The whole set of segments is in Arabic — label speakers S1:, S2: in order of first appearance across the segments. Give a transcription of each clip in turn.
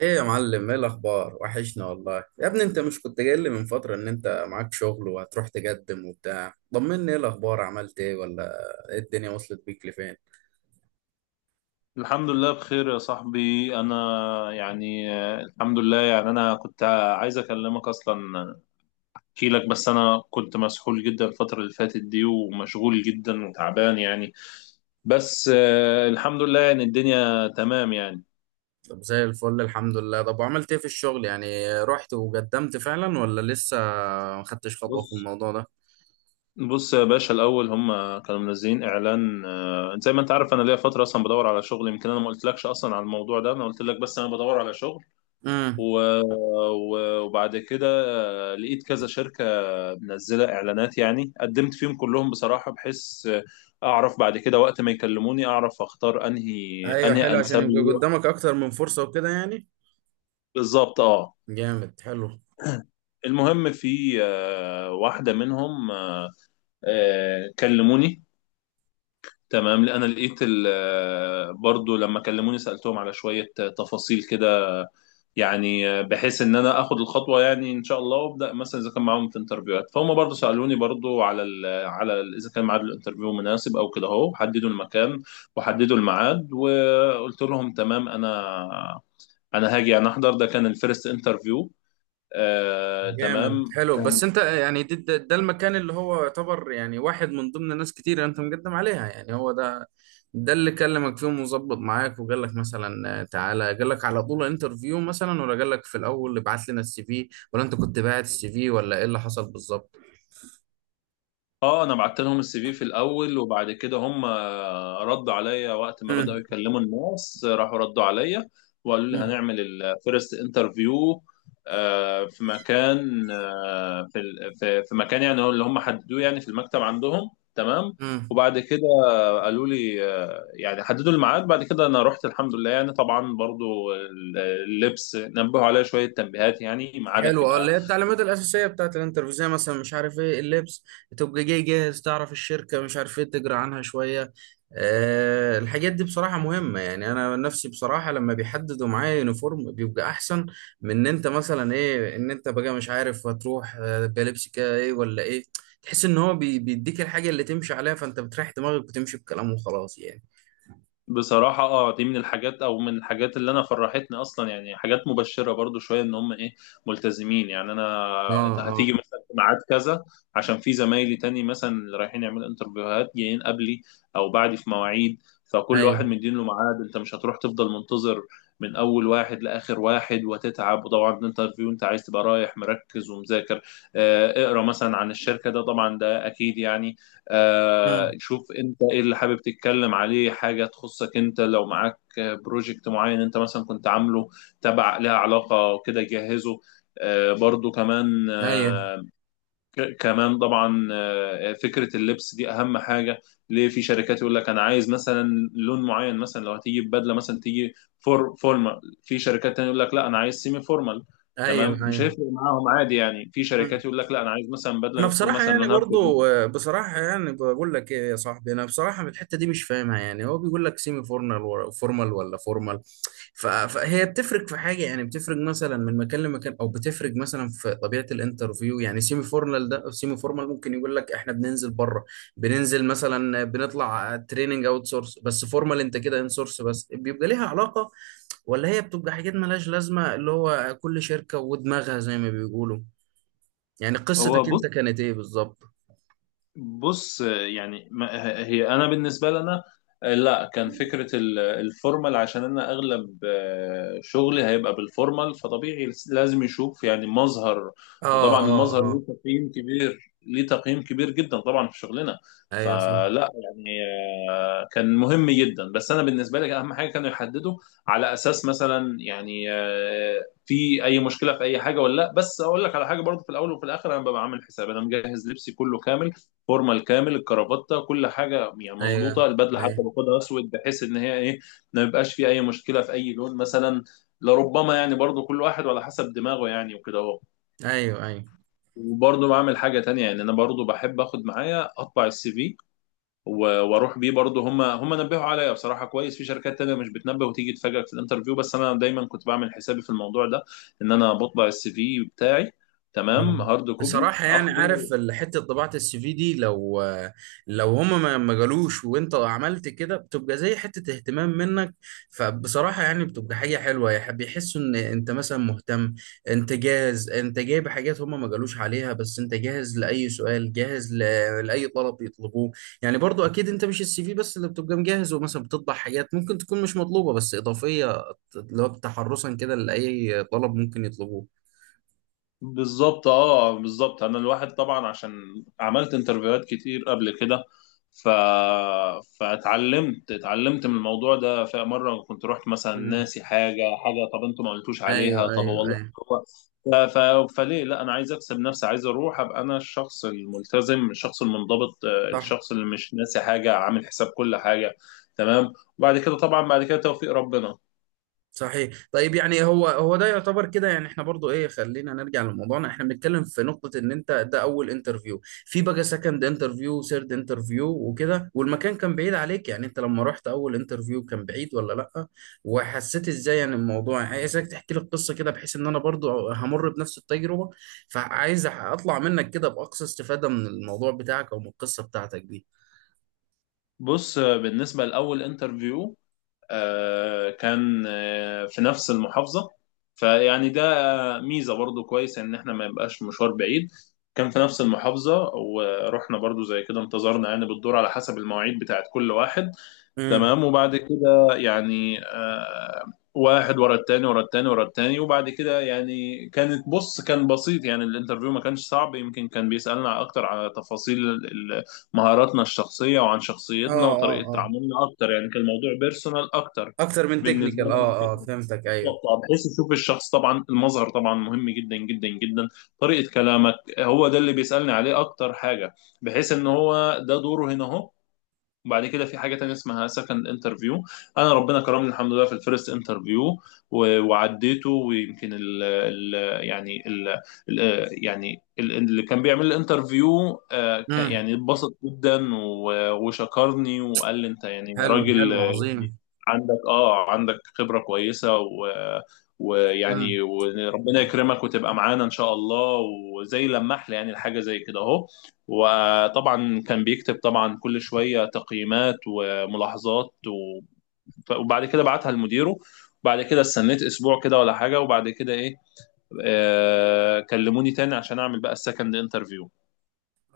S1: ايه يا معلم؟ ايه الاخبار؟ وحشنا والله يا ابني. انت مش كنت جاي لي من فتره ان انت معاك شغل وهتروح تقدم وبتاع؟ طمني، ايه الاخبار؟ عملت ايه ولا ايه؟ الدنيا وصلت بيك لفين؟
S2: الحمد لله بخير يا صاحبي. انا الحمد لله. انا كنت عايز اكلمك اصلا، احكي لك، بس انا كنت مسحول جدا الفترة اللي فاتت دي ومشغول جدا وتعبان بس الحمد لله. الدنيا تمام يعني.
S1: طب زي الفل، الحمد لله. طب وعملت ايه في الشغل يعني؟ رحت وقدمت فعلا ولا لسه ما خدتش خطوه في
S2: بص
S1: الموضوع ده؟
S2: بص يا باشا، الاول هم كانوا منزلين اعلان، زي ما انت عارف انا ليا فترة اصلا بدور على شغل. يمكن انا ما قلتلكش اصلا على الموضوع ده، انا قلت لك بس انا بدور على شغل.
S1: امم.
S2: و- وبعد كده لقيت كذا شركة منزلة إعلانات، يعني قدمت فيهم كلهم بصراحة بحيث أعرف بعد كده وقت ما يكلموني أعرف أختار أنهي
S1: ايوه،
S2: أنهي
S1: حلو، عشان
S2: أنسب
S1: يبقى
S2: لي.
S1: قدامك اكتر من فرصه وكده يعني.
S2: بالظبط أه.
S1: جامد، حلو.
S2: المهم في واحدة منهم كلموني. تمام، لأن أنا لقيت برضو لما كلموني سألتهم على شوية تفاصيل كده، بحيث ان انا اخد الخطوه يعني ان شاء الله، وابدا. مثلا اذا كان معاهم في انترفيوهات، فهم برضو سالوني برضو على ال اذا كان ميعاد الانترفيو مناسب او كده، اهو حددوا المكان وحددوا الميعاد، وقلت لهم تمام، انا هاجي، انا احضر. ده كان الفيرست انترفيو، آه
S1: جامد،
S2: تمام.
S1: حلو. بس انت يعني ده المكان اللي هو يعتبر يعني واحد من ضمن ناس كتير انت مقدم عليها، يعني هو ده؟ ده اللي كلمك فيهم وظبط معاك وقال لك مثلا تعالى؟ قال لك على طول انترفيو مثلا، ولا قال لك في الاول ابعت لنا السي في، ولا انت كنت باعت السي في، ولا ايه اللي حصل بالظبط؟
S2: اه انا بعت لهم السي في في الاول، وبعد كده هم ردوا عليا وقت ما بداوا يكلموا الناس، راحوا ردوا عليا وقالوا لي هنعمل الفيرست انترفيو في مكان، آه، في ال- في في مكان يعني هو اللي هم حددوه، يعني في المكتب عندهم. تمام.
S1: امم.
S2: وبعد كده قالوا لي يعني حددوا الميعاد. بعد كده انا رحت الحمد لله. يعني طبعا برضو اللبس نبهوا عليا شوية تنبيهات، يعني ميعادك
S1: حلو، اه، اللي
S2: يبقى.
S1: هي التعليمات الأساسية بتاعت الانترفيو، زي مثلا مش عارف ايه اللبس، تبقى جاي جاهز، تعرف الشركة، مش عارف ايه تجرى عنها شوية. أه، الحاجات دي بصراحة مهمة. يعني أنا نفسي بصراحة لما بيحددوا معايا يونيفورم بيبقى أحسن من إن أنت مثلا ايه، إن أنت بقى مش عارف هتروح بلبس كده ايه ولا ايه. تحس إن هو بيديك الحاجة اللي تمشي عليها، فأنت بتريح دماغك وتمشي بكلامه وخلاص يعني.
S2: بصراحة اه دي من الحاجات، او من الحاجات اللي انا فرحتني اصلا، يعني حاجات مبشرة برضو شوية، ان هم ايه، ملتزمين. يعني انا
S1: اه،
S2: ده
S1: اه،
S2: هتيجي مثلا في ميعاد كذا، عشان في زمايلي تاني مثلا اللي رايحين يعملوا انترفيوهات جايين قبلي او بعدي في مواعيد، فكل واحد
S1: ايوه،
S2: مدين له ميعاد، انت مش هتروح تفضل منتظر من اول واحد لاخر واحد وتتعب. وطبعا الانترفيو انت عايز تبقى رايح مركز ومذاكر، اقرا مثلا عن الشركة. ده طبعا ده اكيد يعني.
S1: مم.
S2: شوف انت ايه اللي حابب تتكلم عليه، حاجة تخصك انت، لو معاك بروجكت معين انت مثلا كنت عامله تبع لها علاقة وكده جهزه. آه، برضو كمان
S1: ايوه،
S2: آه، ك- كمان طبعا فكرة اللبس دي أهم حاجة، ليه في شركات يقول لك أنا عايز مثلا لون معين، مثلا لو هتيجي ببدلة مثلا تيجي فورمال. في شركات تانية يقول لك لا، أنا عايز سيمي فورمال.
S1: ايوه،
S2: تمام، مش
S1: ايوه.
S2: هيفرق معاهم، عادي يعني. في شركات يقول لك لا، أنا عايز مثلا
S1: انا
S2: بدلة تكون
S1: بصراحه
S2: مثلا
S1: يعني
S2: لونها أسود.
S1: برضو بصراحه يعني بقول لك ايه يا صاحبي، انا بصراحه من الحته دي مش فاهمها. يعني هو بيقول لك سيمي فورمال فورمال ولا فورمال؟ فهي بتفرق في حاجه يعني؟ بتفرق مثلا من مكان لمكان، او بتفرق مثلا في طبيعه الانترفيو؟ يعني سيمي فورمال ده أو سيمي فورمال، ممكن يقول لك احنا بننزل بره، بننزل مثلا، بنطلع تريننج اوت سورس، بس فورمال انت كده ان سورس، بس بيبقى ليها علاقه؟ ولا هي بتبقى حاجات ملهاش لازمه، اللي هو كل شركه ودماغها زي ما بيقولوا؟ يعني
S2: هو
S1: قصتك انت
S2: بص
S1: كانت ايه بالظبط؟
S2: بص يعني ما- هي انا بالنسبه لنا لا، كان فكره الفورمال، عشان انا اغلب شغلي هيبقى بالفورمال، فطبيعي لازم يشوف يعني مظهر.
S1: اه،
S2: وطبعا
S1: اه،
S2: المظهر
S1: اه.
S2: ليه تقييم كبير جدا طبعا في شغلنا.
S1: ايوه، صح.
S2: فلا يعني كان مهم جدا. بس انا بالنسبه لي اهم حاجه كانوا يحددوا على اساس مثلا في اي مشكله في اي حاجه ولا لا. بس اقول لك على حاجه، برضو في الاول وفي الاخر انا ببقى عامل حساب، انا مجهز لبسي كله كامل، الفورمه الكامل، الكرافته، كل حاجه يعني
S1: ايوه،
S2: مظبوطه، البدله حتى
S1: ايوه،
S2: باخدها اسود بحيث ان هي ايه، ما يبقاش في اي مشكله في اي لون مثلا. لربما يعني برضو كل واحد على حسب دماغه يعني، وكده اهو.
S1: ايوه، ايوه.
S2: وبرضه بعمل حاجة تانية. يعني أنا برضه بحب آخد معايا أطبع السي في وأروح بيه. برضه هم نبهوا عليا بصراحة كويس. في شركات تانية مش بتنبه وتيجي تفاجئك في الانترفيو، بس أنا دايما كنت بعمل حسابي في الموضوع ده، إن أنا بطبع السي في بتاعي، تمام،
S1: آه.
S2: هارد كوبي
S1: بصراحة يعني،
S2: اخده.
S1: عارف حتة طباعة السي في دي، لو لو هما ما جالوش وانت عملت كده، بتبقى زي حتة اهتمام منك. فبصراحة يعني بتبقى حاجة حلوة، بيحسوا ان انت مثلا مهتم، انت جاهز، انت جايب حاجات هما ما جالوش عليها، بس انت جاهز لأي سؤال، جاهز لأي طلب يطلبوه. يعني برضو اكيد انت مش السي في بس اللي بتبقى مجهز، ومثلا بتطبع حاجات ممكن تكون مش مطلوبة بس اضافية، اللي هو تحرصا كده لأي طلب ممكن يطلبوه.
S2: بالظبط اه بالظبط. انا الواحد طبعا عشان عملت انترفيوهات كتير قبل كده، ف... فاتعلمت، اتعلمت من الموضوع ده. فمره كنت رحت مثلا ناسي حاجه، حاجه طب انتوا ما قلتوش
S1: ايوه،
S2: عليها، طب
S1: ايوه،
S2: والله.
S1: ايوه،
S2: هو ف... ف... فليه لا، انا عايز اكسب نفسي، عايز اروح ابقى انا الشخص الملتزم، الشخص المنضبط،
S1: صح.
S2: الشخص اللي مش ناسي حاجه، عامل حساب كل حاجه. تمام. وبعد كده طبعا بعد كده توفيق ربنا.
S1: صحيح. طيب يعني هو هو ده يعتبر كده. يعني احنا برضو ايه، خلينا نرجع لموضوعنا. احنا بنتكلم في نقطة ان انت ده اول انترفيو، في بقى سكند انترفيو، ثيرد انترفيو وكده. والمكان كان بعيد عليك يعني؟ انت لما رحت اول انترفيو كان بعيد ولا لا؟ وحسيت ازاي يعني الموضوع؟ يعني عايزك تحكي لي القصة كده، بحيث ان انا برضو همر بنفس التجربة، فعايز اطلع منك كده باقصى استفادة من الموضوع بتاعك او من القصة بتاعتك دي.
S2: بص بالنسبه لاول انترفيو آه، كان آه، في نفس المحافظة، فيعني ده ميزة برضو كويس ان احنا ما يبقاش مشوار بعيد. كان في نفس المحافظة، ورحنا برضو زي كده انتظرنا يعني بالدور على حسب المواعيد بتاعت كل واحد.
S1: امم.
S2: تمام. وبعد كده واحد ورا التاني ورا التاني. وبعد كده يعني كانت، بص كان بسيط يعني الانترفيو، ما كانش صعب. يمكن كان بيسألنا اكتر على تفاصيل مهاراتنا الشخصية، وعن
S1: اه،
S2: شخصيتنا وطريقة
S1: اه.
S2: تعاملنا اكتر، يعني كان الموضوع بيرسونال اكتر
S1: اكتر من
S2: بالنسبة
S1: تكنيكال،
S2: لنا من
S1: اه، اه،
S2: فكرة.
S1: فهمتك. ايوه.
S2: بالظبط بحيث يشوف الشخص، طبعا المظهر طبعا مهم جدا جدا جدا، طريقة كلامك، هو ده اللي بيسألني عليه اكتر حاجة، بحيث ان هو ده دوره هنا اهو. وبعد كده في حاجة تانية اسمها سكند انترفيو. انا ربنا كرمني الحمد لله في الفيرست انترفيو وعديته. ويمكن ال ال يعني ال ال يعني ال اللي كان بيعمل لي انترفيو
S1: امم.
S2: يعني اتبسط جدا وشكرني وقال لي انت يعني
S1: حلو،
S2: راجل،
S1: حلو. عظيم.
S2: عندك اه عندك خبرة كويسة، و
S1: امم.
S2: ويعني وربنا يكرمك وتبقى معانا ان شاء الله. وزي لمح لي يعني الحاجه زي كده اهو. وطبعا كان بيكتب طبعا كل شويه تقييمات وملاحظات وبعد كده بعتها لمديره. وبعد كده استنيت اسبوع كده ولا حاجه، وبعد كده ايه، آه كلموني تاني عشان اعمل بقى السكند انترفيو.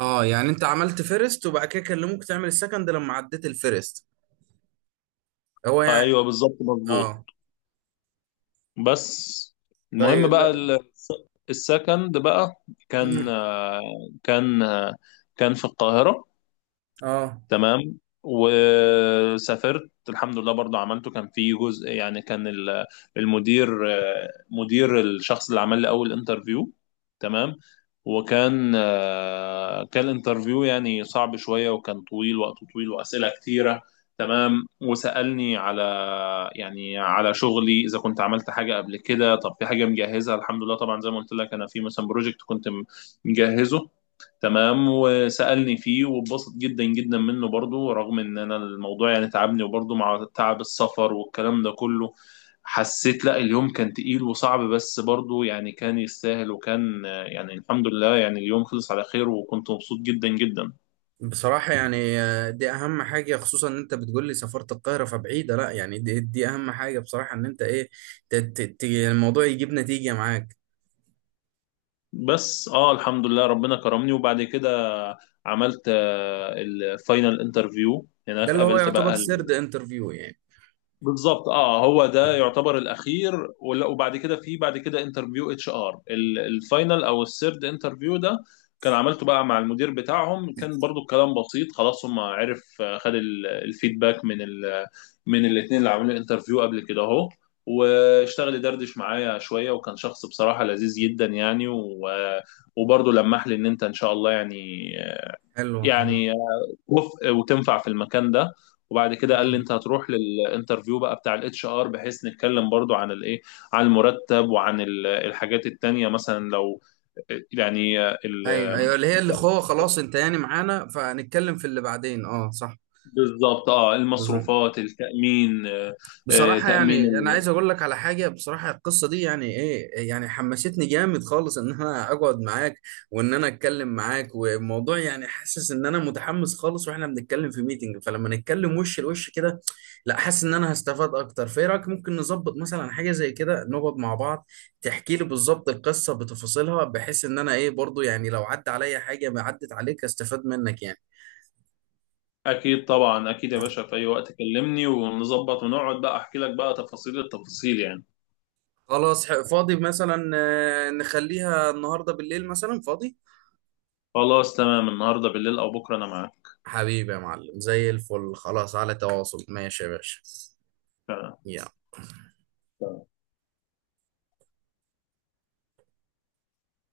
S1: اه، يعني انت عملت فيرست وبعد كده كلموك تعمل السكند لما عديت الفيرست، هو يعني؟
S2: ايوه بالظبط مظبوط.
S1: اه.
S2: بس
S1: ده
S2: المهم بقى
S1: لا.
S2: السكند بقى كان
S1: مم.
S2: كان آه، كان في القاهره.
S1: اه.
S2: تمام. وسافرت الحمد لله برضو عملته. كان في جزء يعني كان المدير، مدير الشخص اللي عمل لي اول انترفيو. تمام. وكان كان الانترفيو يعني صعب شوية، وكان طويل، وقته طويل، وأسئلة كتيرة. تمام. وسألني على يعني على شغلي، إذا كنت عملت حاجة قبل كده. طب في حاجة مجهزها الحمد لله، طبعا زي ما قلت لك أنا في مثلا بروجكت كنت مجهزه. تمام. وسألني فيه واتبسط جدا جدا منه، برضو رغم ان انا الموضوع يعني تعبني، وبرضو مع تعب السفر والكلام ده كله حسيت لا، اليوم كان تقيل وصعب، بس برضو يعني كان يستاهل، وكان يعني الحمد لله يعني اليوم خلص على خير، وكنت مبسوط جدا جدا.
S1: بصراحة يعني دي أهم حاجة، خصوصا إن أنت بتقول لي سافرت القاهرة فبعيدة، لا يعني، دي أهم حاجة بصراحة، إن أنت إيه، الموضوع يجيب نتيجة معاك.
S2: بس اه الحمد لله ربنا كرمني. وبعد كده عملت الفاينل انترفيو
S1: ده
S2: هناك،
S1: اللي هو
S2: قابلت
S1: يعتبر
S2: بقى.
S1: سيرد انترفيو يعني؟
S2: بالظبط اه هو ده يعتبر الاخير. وبعد كده في بعد كده انترفيو اتش ار، الفاينل او السيرد انترفيو ده، كان عملته بقى مع المدير بتاعهم. كان برضو الكلام بسيط، خلاص هم عرف خد الفيدباك من ال من الاثنين اللي عاملين الانترفيو قبل كده اهو. واشتغل يدردش معايا شويه، وكان شخص بصراحه لذيذ جدا يعني. وبرضه لمح لي ان انت ان شاء الله
S1: حلو،
S2: يعني وتنفع في المكان ده. وبعد كده قال
S1: حلو.
S2: لي انت هتروح للانترفيو بقى بتاع الاتش ار، بحيث نتكلم برضو عن الايه، عن المرتب وعن الحاجات التانية، مثلا لو يعني ال...
S1: ايوه، ايوه، اللي هي اللي هو خلاص انت يعني معانا، فهنتكلم في اللي بعدين. اه، صح.
S2: بالظبط اه،
S1: بالظبط.
S2: المصروفات، التأمين،
S1: بصراحة
S2: تأمين
S1: يعني أنا عايز أقول لك على حاجة، بصراحة القصة دي يعني إيه، يعني حمستني جامد خالص إن أنا أقعد معاك وإن أنا أتكلم معاك، والموضوع يعني حاسس إن أنا متحمس خالص. وإحنا بنتكلم في ميتنج، فلما نتكلم وش لوش كده، لا حاسس إن أنا هستفاد أكتر. فإيه رأيك ممكن نظبط مثلا حاجة زي كده، نقعد مع بعض، تحكي لي بالظبط القصة بتفاصيلها، بحيث إن أنا إيه، برضو يعني لو عدى عليا حاجة ما عدت عليك أستفاد منك يعني.
S2: اكيد طبعا، اكيد يا باشا في اي وقت كلمني ونظبط ونقعد، بقى احكي لك بقى تفاصيل التفاصيل يعني.
S1: خلاص، فاضي مثلا نخليها النهارده بالليل مثلا، فاضي؟
S2: خلاص تمام، النهارده بالليل او بكره انا معاك.
S1: حبيبي يا معلم، زي الفل. خلاص، على تواصل. ماشي يا باشا.
S2: تمام.
S1: يلا.